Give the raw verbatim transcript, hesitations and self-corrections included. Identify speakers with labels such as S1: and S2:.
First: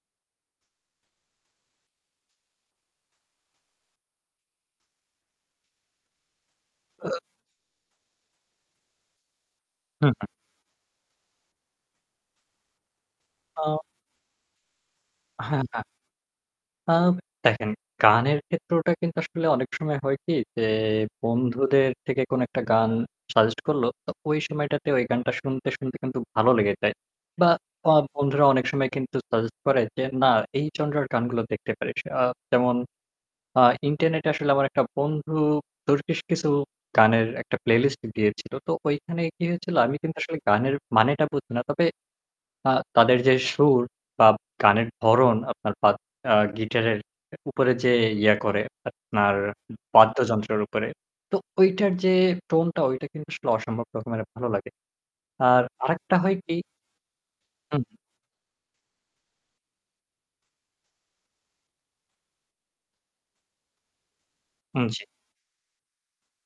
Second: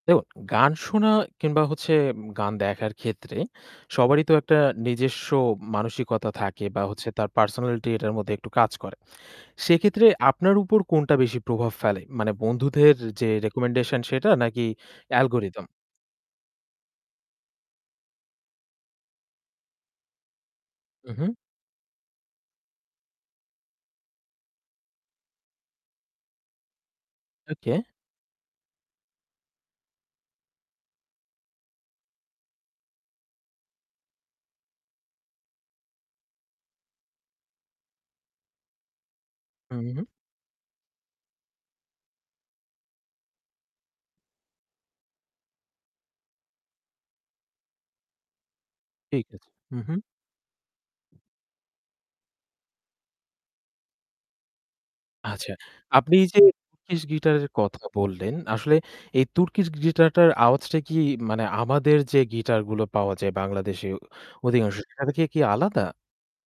S1: দেখু গান শোনা কিংবা হচ্ছে গান দেখার ক্ষেত্রে সবারই তো একটা নিজেস্ব মানসিকতা থাকে, বা হচ্ছে তার পার্সোনালিটি এটার মধ্যে একটু কাজ করে। সেক্ষেত্রে
S2: হু, হু।
S1: আপনার উপর কোনটা বেশি প্রভাব ফেলে? মানে বন্ধুদের যে
S2: আ
S1: recommendation সেটা নাকি
S2: হ্যাঁ,
S1: algorithm?
S2: হ্যাঁ। আ দেখেন, গানের ক্ষেত্রটা কিন্তু আসলে অনেক সময় হয় কি যে
S1: উ হুম।
S2: বন্ধুদের থেকে কোন একটা গান সাজেস্ট করলো, তো ওই সময়টাতে ওই গানটা শুনতে, শুনতে কিন্তু ভালো লেগে যায়। বা
S1: ওকে।
S2: আ বন্ধুরা অনেক সময় কিন্তু সাজেস্ট করে, যে না এই জনরার গানগুলো দেখতে পারিস। আ যেমন আ ইন্টারনেটে আসলে আমার একটা বন্ধু তুর্কিশ কিছু গানের একটা প্লেলিস্ট দিয়েছিল। তো ঐখানে কি
S1: উ
S2: হয়েছিল? আমি
S1: হু।
S2: কিন্তু আসলে গানের মানেটা বুঝি না। তবে আ তাদের যে সুর বা গানের ধরন আপনার বা অ্যা গিটারের উপরে যে ইয়া করে
S1: ঠিক
S2: আপনার
S1: আছে। হু, হু।
S2: বাদ্যযন্ত্রের উপরে। তো ঐটার যে টোন টা ঐটা কিন্তু আসলে অসম্ভব রকমের ভালো লাগে।
S1: আচ্ছা,
S2: আর
S1: আপনি
S2: আরেকটা হয়
S1: যে
S2: কি
S1: turkish guitar এর
S2: হু,
S1: কথা
S2: হু।
S1: বললেন, আসলে এই turkish griter টার আওয়াজটা কি মানে আমাদের যে গিটার গুলো পাওয়া যায় বাংলাদেশে অধিকাংশ,
S2: উম জি।
S1: সেটা থেকে কি আলাদা?